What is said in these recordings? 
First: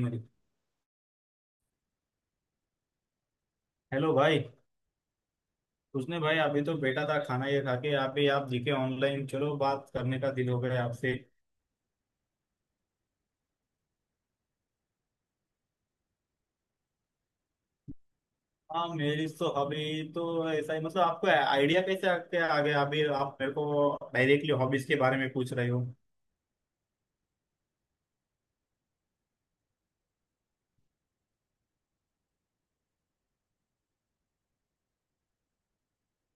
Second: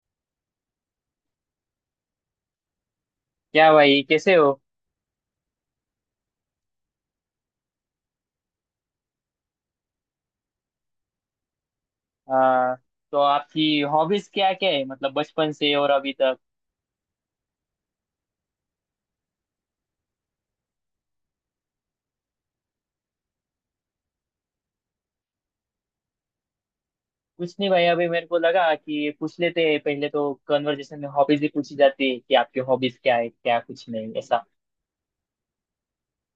मेरी। क्या भाई हेलो कैसे भाई। हो। उसने भाई अभी तो बैठा था, खाना ये खा के आप दिखे ऑनलाइन, चलो बात करने का दिल हो गया आपसे। आ, तो आपकी हॉबीज क्या क्या है मतलब बचपन से और अभी तक। हाँ मेरी तो हॉबी तो ऐसा ही, मतलब आपको आइडिया कैसे आके आ गया, अभी आप मेरे को डायरेक्टली हॉबीज के बारे में पूछ रहे हो। कुछ नहीं भाई अभी मेरे को लगा कि पूछ लेते हैं। पहले तो कन्वर्जेशन में हॉबीज ही पूछी जाती है कि आपकी हॉबीज क्या है क्या, कुछ नहीं ऐसा।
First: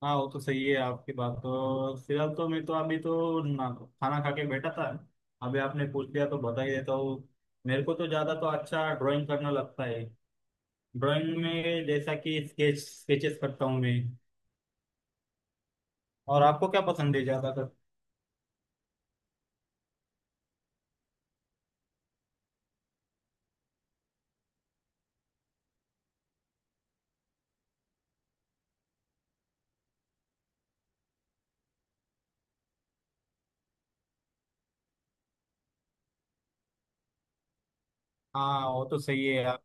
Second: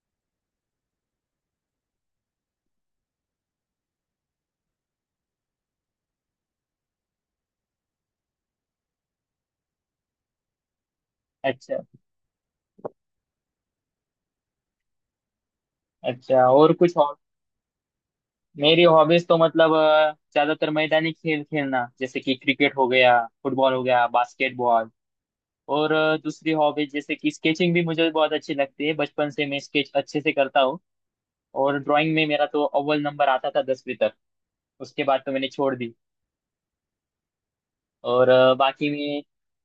हाँ वो तो सही है आपकी बात, तो फिलहाल तो मैं तो अभी तो ना खाना खा के बैठा था। अभी आपने पूछ लिया तो बता ही देता हूँ। मेरे को तो ज्यादा तो अच्छा ड्राइंग करना लगता है। ड्राइंग अच्छा। में जैसा कि स्केचेस करता हूँ मैं। और अच्छा, आपको और क्या कुछ और? पसंद है ज्यादा? मेरी हॉबीज तो मतलब ज्यादातर मैदानी खेल खेलना, जैसे कि क्रिकेट हो गया, फुटबॉल हो गया, बास्केटबॉल। और दूसरी हॉबीज जैसे कि स्केचिंग भी मुझे बहुत अच्छी लगती है। बचपन से मैं स्केच अच्छे से करता हूँ। और ड्राइंग में मेरा तो अव्वल नंबर आता था दसवीं तक। उसके बाद तो मैंने छोड़ दी। और हाँ वो बाकी तो मैं सही है यार।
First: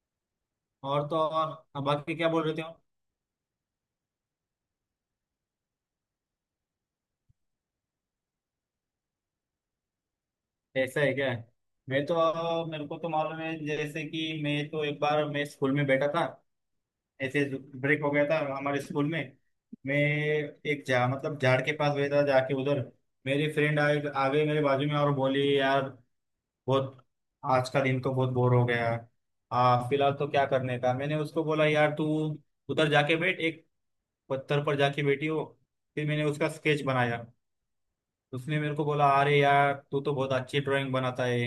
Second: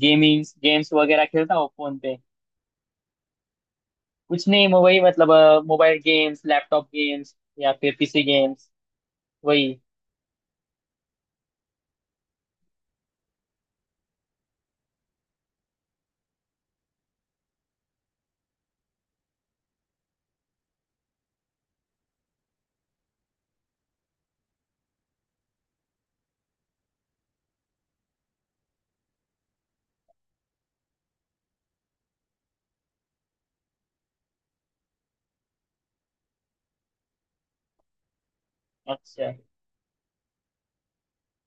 गेमिंग, गेम्स और तो वगैरह खेलता हूँ और फोन बाकी पे। क्या बोल रहे थे आप? कुछ नहीं, मैं वही मतलब मोबाइल गेम्स, लैपटॉप गेम्स, या फिर पीसी गेम्स, वही। ऐसा है क्या? मैं तो, मेरे को तो मालूम है, जैसे कि मैं तो एक बार मैं स्कूल में बैठा था ऐसे। ब्रेक हो गया था हमारे स्कूल में। मैं एक जा मतलब झाड़ के पास बैठा, जाके उधर मेरी फ्रेंड आ गई मेरे बाजू में और बोली, यार बहुत आज का दिन तो बहुत बोर हो गया। फिलहाल तो क्या करने का। मैंने उसको बोला, यार तू उधर जाके बैठ, एक पत्थर पर जाके बैठी हो। फिर मैंने उसका स्केच बनाया। उसने मेरे को बोला, अच्छा। अरे यार तू तो बहुत अच्छी ड्राइंग बनाता है।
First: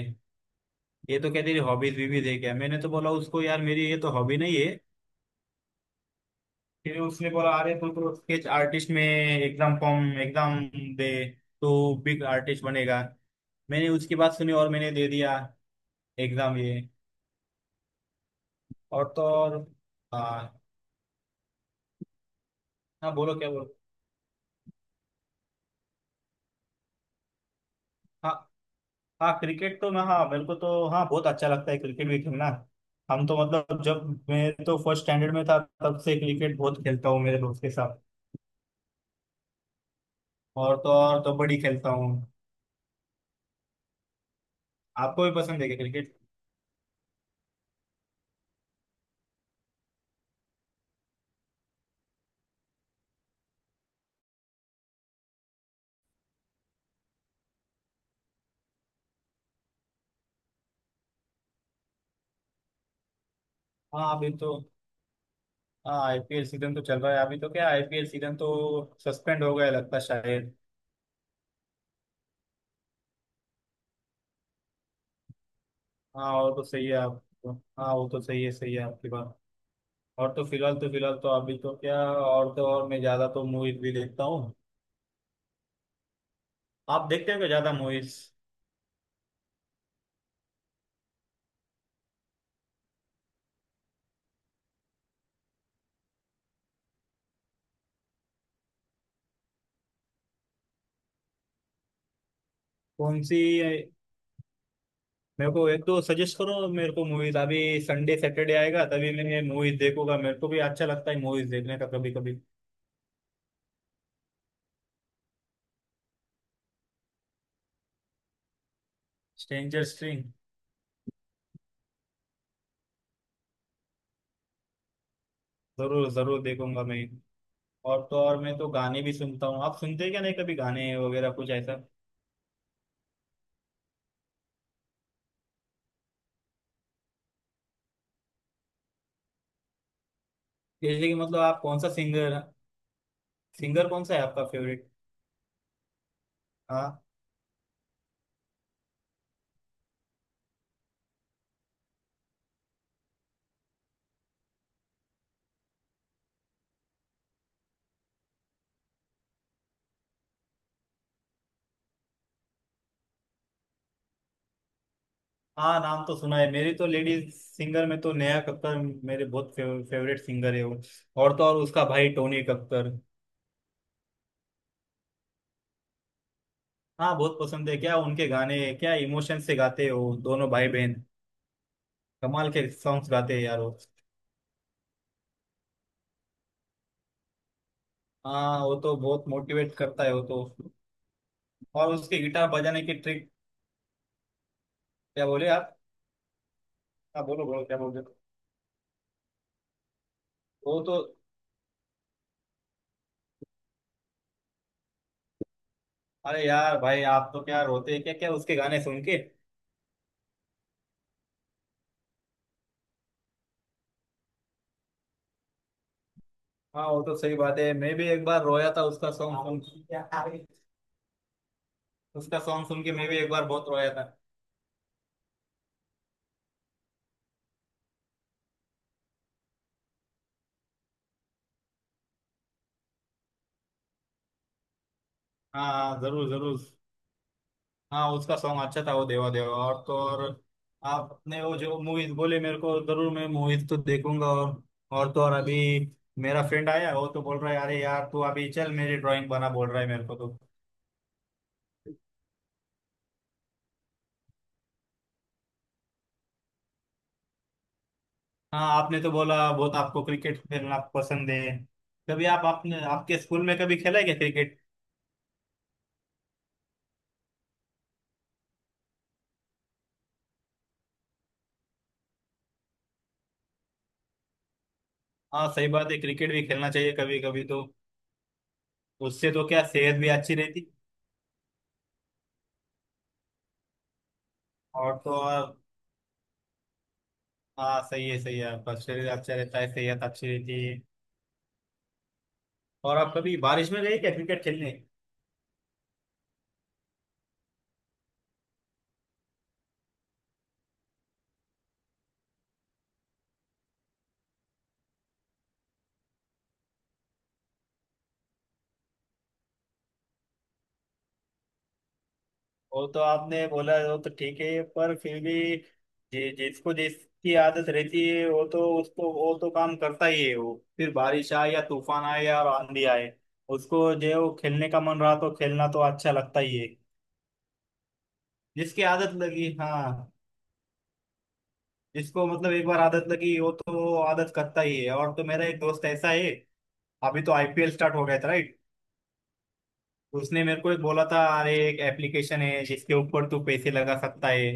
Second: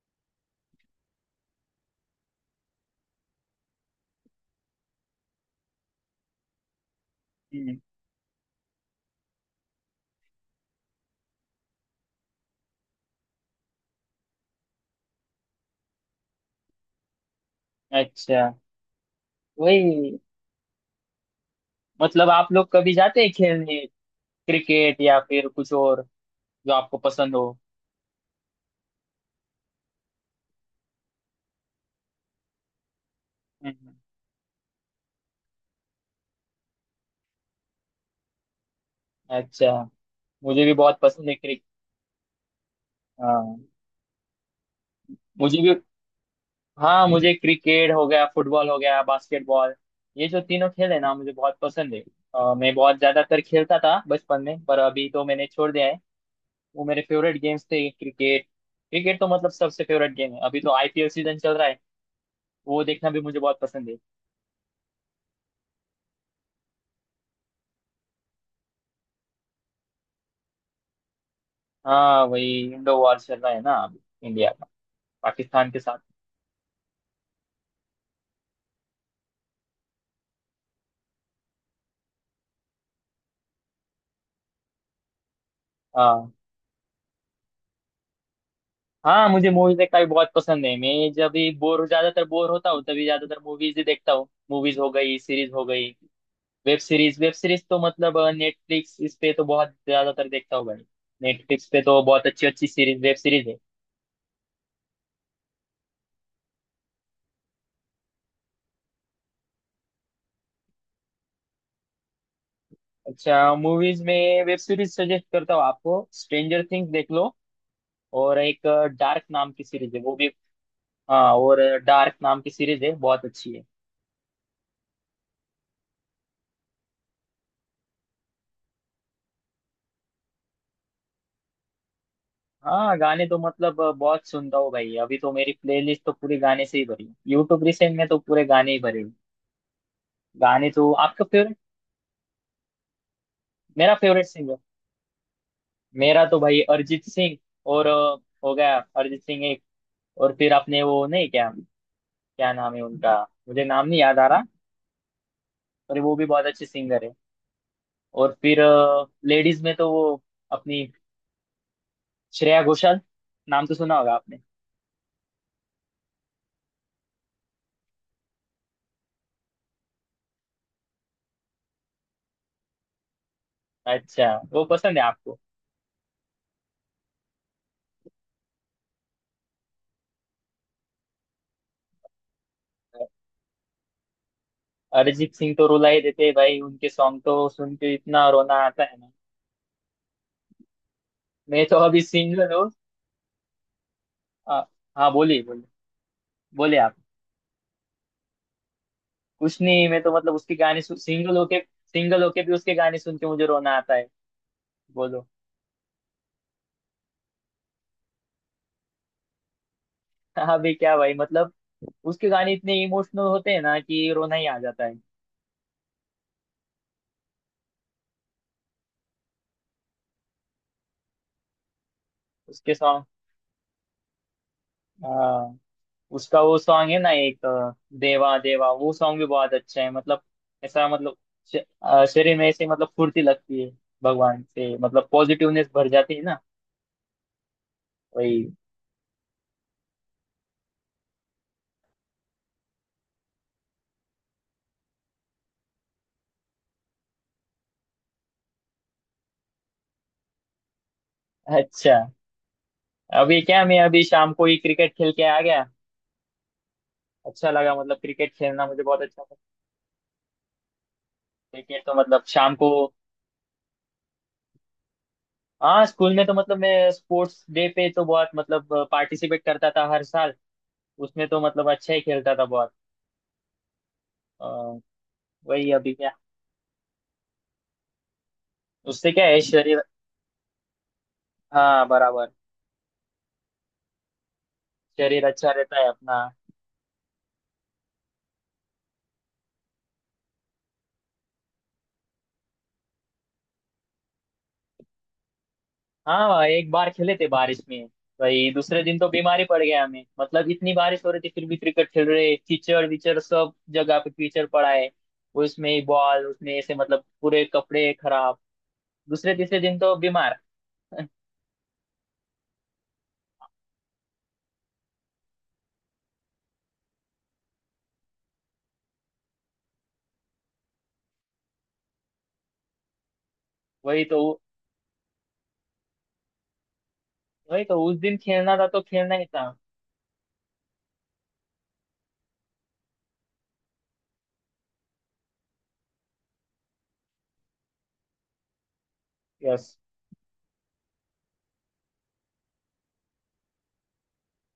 ये तो क्या तेरी हॉबीज भी देख क्या। मैंने तो बोला उसको, यार मेरी ये तो हॉबी नहीं है। फिर उसने बोला, अरे हम्म। तू तो स्केच आर्टिस्ट में एग्जाम फॉर्म एग्जाम दे तो बिग आर्टिस्ट बनेगा। मैंने उसकी बात सुनी और मैंने दे दिया एग्जाम ये। अच्छा, और तो और। वही हाँ मतलब आप लोग कभी हाँ, जाते हैं बोलो क्या बोलो। खेलने? क्रिकेट या फिर कुछ और, जो आपको पसंद हो। हाँ हाँ क्रिकेट तो मैं, हाँ मेरे को तो हाँ बहुत अच्छा लगता है क्रिकेट भी खेलना। हम तो मतलब हम्म। जब मैं तो फर्स्ट स्टैंडर्ड में था, तब से क्रिकेट बहुत खेलता हूँ मेरे दोस्त के साथ। अच्छा, मुझे भी और तो बहुत और पसंद है कबड्डी क्रिकेट। खेलता हूँ। हाँ, आपको भी मुझे पसंद है भी। क्या क्रिकेट? हाँ, मुझे क्रिकेट हो गया, फुटबॉल हो गया, बास्केटबॉल, ये जो तीनों खेल है ना, मुझे बहुत पसंद है। मैं बहुत ज्यादातर खेलता था बचपन में, पर अभी तो मैंने छोड़ दिया है। वो मेरे फेवरेट गेम्स थे। क्रिकेट, क्रिकेट तो मतलब सबसे फेवरेट गेम है। अभी तो आईपीएल सीजन चल रहा है, वो देखना भी मुझे बहुत पसंद है। हाँ अभी तो, हाँ आईपीएल सीजन तो चल रहा है अभी तो क्या, आईपीएल सीजन तो सस्पेंड हो गया लगता है शायद। हाँ, वही इंडो वॉर चल रहा है ना अभी, इंडिया का पाकिस्तान के साथ। हाँ और तो सही है आपको। हाँ वो तो सही है, सही है आपकी बात। और तो फिलहाल तो, फिलहाल तो अभी तो क्या, और तो और मैं ज्यादा तो मूवीज भी देखता हूँ। हाँ। आप देखते हो क्या ज्यादा मूवीज? हाँ, मुझे मूवीज देखना भी बहुत पसंद है। मैं जब भी बोर, ज्यादातर बोर होता हूँ, तभी ज्यादातर मूवीज ही देखता हूँ। मूवीज हो गई, सीरीज हो गई, वेब सीरीज। वेब सीरीज तो मतलब नेटफ्लिक्स, इस पे तो बहुत ज्यादातर देखता हूँ भाई। नेटफ्लिक्स पे तो बहुत अच्छी अच्छी सीरीज, वेब कौन सी? सीरीज है। मेरे को एक तो सजेस्ट करो मेरे को मूवीज, अभी संडे सैटरडे आएगा तभी मैं मूवीज देखूंगा, मेरे को भी अच्छा लगता है मूवीज देखने का कभी कभी। अच्छा, मूवीज में, वेब सीरीज सजेस्ट करता हूँ आपको, स्ट्रेंजर थिंग्स देख लो। और एक डार्क नाम की स्ट्रेंजर। सीरीज है, वो भी। हाँ, और डार्क नाम की सीरीज है, बहुत अच्छी है। जरूर जरूर देखूंगा मैं। और तो और मैं तो गाने भी सुनता हूँ, आप सुनते हैं क्या, नहीं कभी गाने वगैरह कुछ ऐसा? हाँ, गाने तो मतलब बहुत सुनता हूँ भाई। अभी तो मेरी प्लेलिस्ट तो पूरे गाने से ही भरी है। यूट्यूब रिसेंट में तो पूरे गाने ही भरे हैं। गाने तो जैसे कि आपका मतलब फेवरेट। आप कौन सा सिंगर, सिंगर मेरा कौन सा है फेवरेट आपका सिंगर, फेवरेट? मेरा तो भाई हाँ। अरिजीत सिंह। और हो गया अरिजीत सिंह एक। और फिर आपने वो नहीं क्या, क्या नाम है उनका, मुझे नाम नहीं याद आ रहा, पर वो भी बहुत अच्छे सिंगर है। और फिर लेडीज में तो वो अपनी श्रेया घोषाल, नाम तो सुना होगा आपने। हाँ नाम तो सुना है, मेरी तो लेडीज सिंगर में तो नेहा कक्कर मेरे बहुत फेवरेट सिंगर है वो। और तो और उसका भाई टोनी कक्कर। अच्छा, वो पसंद है आपको। हाँ बहुत पसंद है, क्या उनके गाने, क्या इमोशन से गाते हो दोनों भाई बहन। कमाल के सॉन्ग्स गाते हैं यार वो। अरिजीत सिंह तो रुला ही देते हैं भाई, उनके सॉन्ग तो सुन के इतना रोना हाँ वो आता तो है ना। बहुत मोटिवेट करता है वो तो। मैं तो और अभी उसके गिटार सिंगल हूँ। बजाने की ट्रिक। हाँ। हाँ, क्या बोलिए बोले बोलिए। आप? बोलिए आप। हाँ बोलो बोलो क्या बोल रहे हो? कुछ नहीं, मैं तो मतलब उसके वो गाने तो। सिंगल होके, सिंगल होके भी उसके गाने सुन के मुझे रोना आता है। बोलो। अरे यार भाई आप तो क्या रोते हैं क्या, क्या उसके गाने सुन के? अभी क्या भाई, मतलब उसके गाने इतने इमोशनल होते हैं ना कि रोना ही आ जाता है। हाँ वो तो सही बात है, मैं भी एक बार रोया था उसका सॉन्ग सुन के। उसका सॉन्ग उसके सुन के सॉन्ग। मैं भी एक बार बहुत रोया था। हाँ, उसका वो सॉन्ग है ना एक देवा देवा, वो सॉन्ग भी बहुत अच्छा है। मतलब ऐसा मतलब श- शरीर में ऐसे मतलब फुर्ती लगती है, भगवान से मतलब हाँ पॉजिटिवनेस भर हाँ, जाती है जरूर ना। जरूर। हाँ उसका वही। सॉन्ग अच्छा था वो देवा देवा। और तो और आपने वो जो मूवीज बोले मेरे को, जरूर मैं मूवीज तो देखूंगा। और तो और अभी मेरा फ्रेंड आया, वो तो बोल रहा है अरे यार तू अभी चल मेरी ड्राइंग बना, बोल रहा है मेरे को तो। अच्छा, अभी क्या, मैं अभी शाम को ही क्रिकेट खेल के आ गया। अच्छा लगा, मतलब क्रिकेट खेलना हाँ मुझे आपने बहुत तो अच्छा बोला लगता बहुत आपको क्रिकेट खेलना पसंद है। है। क्रिकेट तो मतलब कभी आप, शाम को। आपने आपके स्कूल में कभी खेला है क्या क्रिकेट? हाँ, स्कूल में तो मतलब मैं स्पोर्ट्स डे पे तो बहुत मतलब पार्टिसिपेट करता था हर साल। उसमें तो मतलब अच्छा ही खेलता था बहुत। अ, हाँ सही वही बात अभी है, क्या, क्रिकेट भी खेलना चाहिए कभी कभी तो। उससे क्या उससे है तो क्या शरीर। सेहत भी अच्छी रहती। हाँ बराबर, और तो शरीर अच्छा और। रहता है अपना। हाँ सही है सही है, आपका शरीर अच्छा रहता है, सेहत अच्छी रहती है। और आप कभी बारिश में गए क्या क्रिकेट खेलने? हाँ एक बार खेले थे बारिश में। भाई दूसरे दिन तो बीमारी पड़ गया हमें, मतलब इतनी बारिश हो रही थी फिर भी क्रिकेट खेल रहे। कीचड़ विचड़ सब जगह पे कीचड़ पड़ा है, उसमें ही बॉल, उसमें ऐसे मतलब पूरे कपड़े खराब। दूसरे तीसरे दिन तो बीमार। वो तो आपने बोला वो तो ठीक है, पर फिर भी जिसको जिसकी आदत रहती है वो तो उसको, वो तो काम करता ही है वो, फिर बारिश आए या तूफान आए या आंधी आए, उसको वही तो, जो खेलने का मन रहा तो खेलना तो अच्छा लगता ही है। वही तो, उस दिन खेलना था तो जिसकी आदत खेलना ही था। लगी हाँ, जिसको मतलब एक बार आदत लगी वो तो आदत करता ही है। और तो मेरा एक दोस्त ऐसा है, अभी तो आईपीएल स्टार्ट हो गया था राइट? यस। उसने मेरे को एक बोला था, अरे एक एप्लीकेशन है जिसके ऊपर तू पैसे लगा सकता है।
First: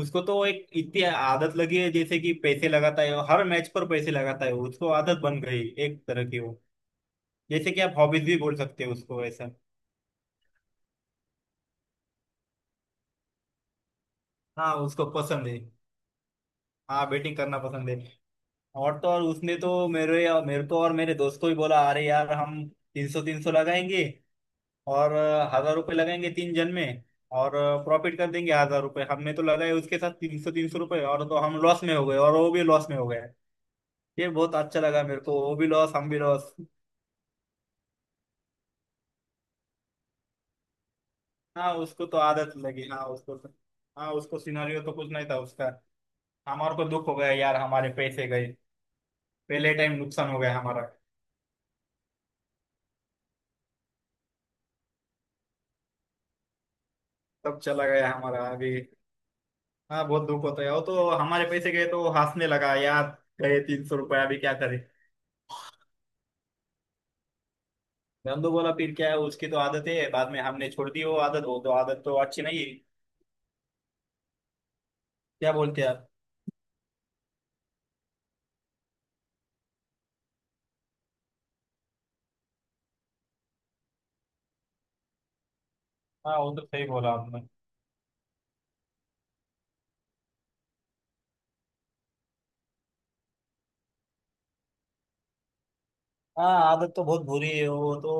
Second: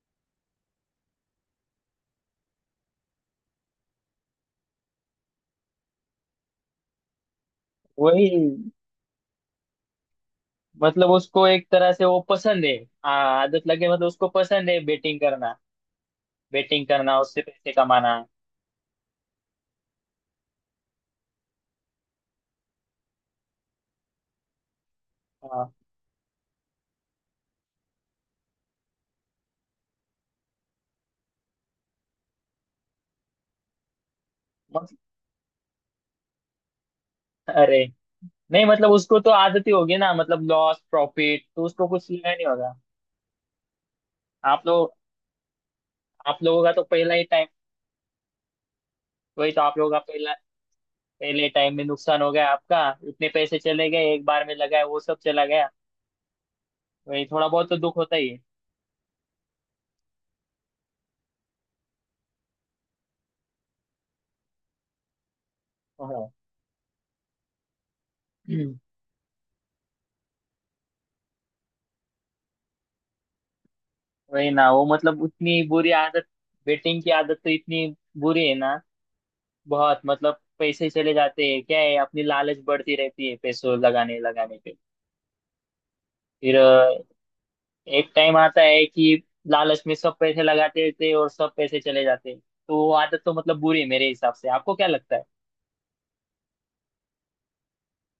उसको तो एक इतनी आदत लगी है, जैसे कि पैसे लगाता है हर मैच पर, पैसे लगाता है, उसको आदत बन गई एक तरह की वो, जैसे कि आप हॉबीज वही, भी बोल सकते हो उसको ऐसा। मतलब उसको एक तरह से वो पसंद है। हाँ, आदत लगे, मतलब उसको पसंद हाँ है उसको बेटिंग पसंद करना, है। बेटिंग हाँ करना, बैटिंग उससे करना पैसे पसंद है। कमाना। और तो और उसने तो मेरे मेरे को और मेरे दोस्त को भी बोला, अरे यार हम 300-300 लगाएंगे और हाँ। 1,000 रुपये लगाएंगे तीन जन में और प्रॉफिट कर देंगे 1,000 रुपये। हमने तो लगाए उसके साथ 300-300 रुपये, और तो हम लॉस में हो गए और वो भी लॉस में हो गए। ये बहुत अच्छा मत, लगा मेरे को, वो भी लॉस हम भी लॉस। अरे, नहीं मतलब उसको तो आदत ही होगी ना, मतलब लॉस प्रॉफिट तो हाँ उसको उसको कुछ तो लिया नहीं आदत होगा। लगी, हाँ उसको तो। हाँ उसको आप सिनेरियो तो लोग, कुछ नहीं था उसका। आप लोगों का हमारे तो को दुख पहला हो ही गया टाइम। यार, हमारे पैसे गए। वही तो, पहले आप लोगों टाइम का नुकसान पहला, हो गया हमारा। पहले टाइम में नुकसान हो गया आपका। इतने पैसे चले गए, एक बार में लगाए वो सब चला गया, वही, थोड़ा तब बहुत तो चला दुख गया होता ही है। हमारा अभी। हाँ बहुत दुख होता है वो तो। हमारे पैसे गए तो वो हंसने लगा यार, गए 300 रुपया अभी क्या करे। हम तो हाँ, बोला फिर क्या है, उसकी तो आदत है। बाद में हमने छोड़ दी वो आदत, वो तो आदत तो अच्छी नहीं है। वही ना, वो मतलब क्या उतनी बोलते हैं बुरी आप? आदत, बेटिंग की आदत तो इतनी बुरी है ना। बहुत, मतलब पैसे चले जाते हैं, क्या है, अपनी लालच बढ़ती रहती है पैसों लगाने लगाने पे। हाँ वो फिर तो सही बोला आपने। एक टाइम आता है कि लालच में सब पैसे लगाते रहते हैं और सब पैसे चले जाते हैं, तो वो आदत तो मतलब बुरी है मेरे हिसाब से, आपको क्या लगता है? हाँ आदत तो बहुत बुरी है वो तो,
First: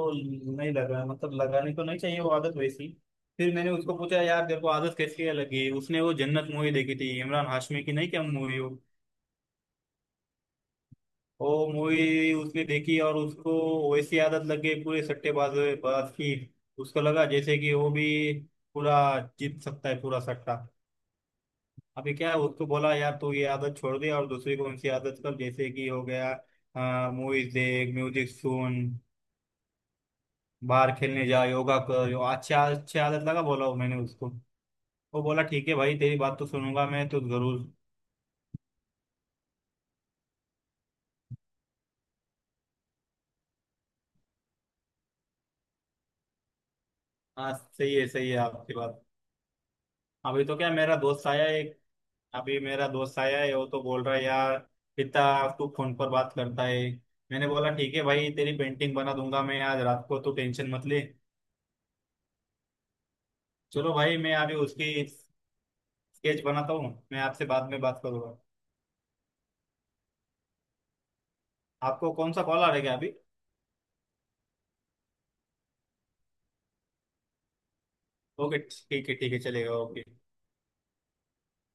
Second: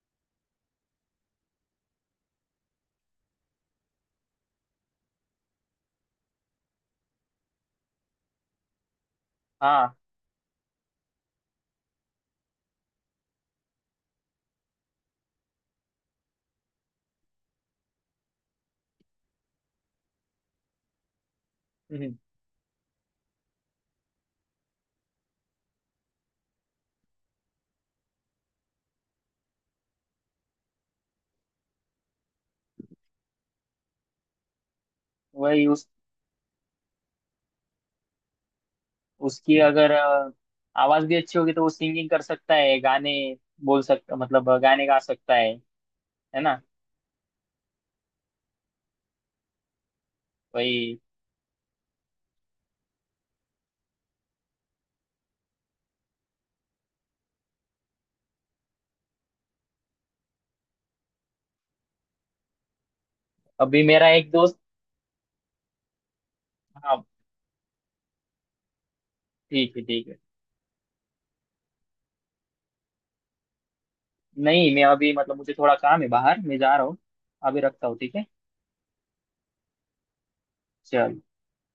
नहीं लगा मतलब लगानी तो नहीं चाहिए वो आदत वैसी। फिर मैंने उसको पूछा, यार तेरे को आदत कैसी है लगी? उसने वो जन्नत मूवी देखी थी इमरान हाशमी की, नहीं क्या मूवी हो? हाँ। वो मूवी उसने देखी और उसको वैसी आदत लग गई, पूरे सट्टेबाज बाज की। उसको लगा जैसे कि वो भी पूरा जीत सकता है पूरा सट्टा। अभी हम्म। क्या है, उसको बोला यार तू ये आदत छोड़ दे और दूसरी कौन सी आदत कर, जैसे कि हो गया मूवीज देख, म्यूजिक सुन, बाहर खेलने जा, योगा कर, यो अच्छा अच्छी आदत लगा, बोला वो मैंने उसको। वो बोला वही ठीक है उस भाई, तेरी बात तो सुनूंगा मैं तो जरूर। उसकी अगर आवाज भी अच्छी होगी तो वो सिंगिंग कर सकता है, गाने बोल सकता, मतलब गाने गा सकता है ना। हाँ सही है आपकी बात। अभी तो क्या मेरा वही, दोस्त आया है। अभी मेरा दोस्त आया है, वो तो बोल रहा है यार, पिता तू फोन पर बात करता है। मैंने बोला ठीक है भाई तेरी पेंटिंग बना दूंगा मैं आज रात को, तू टेंशन मत ले। अभी चलो मेरा भाई एक मैं अभी दोस्त। उसकी स्केच बनाता हूँ, हाँ मैं आपसे बाद में बात करूंगा। ठीक है, ठीक है। आपको कौन सा कॉल आ रहा है क्या अभी? नहीं मैं अभी, मतलब मुझे थोड़ा काम है बाहर, मैं जा रहा हूँ, अभी रखता हूँ, ठीक है। ओके ठीक है चलेगा, ओके। चलो।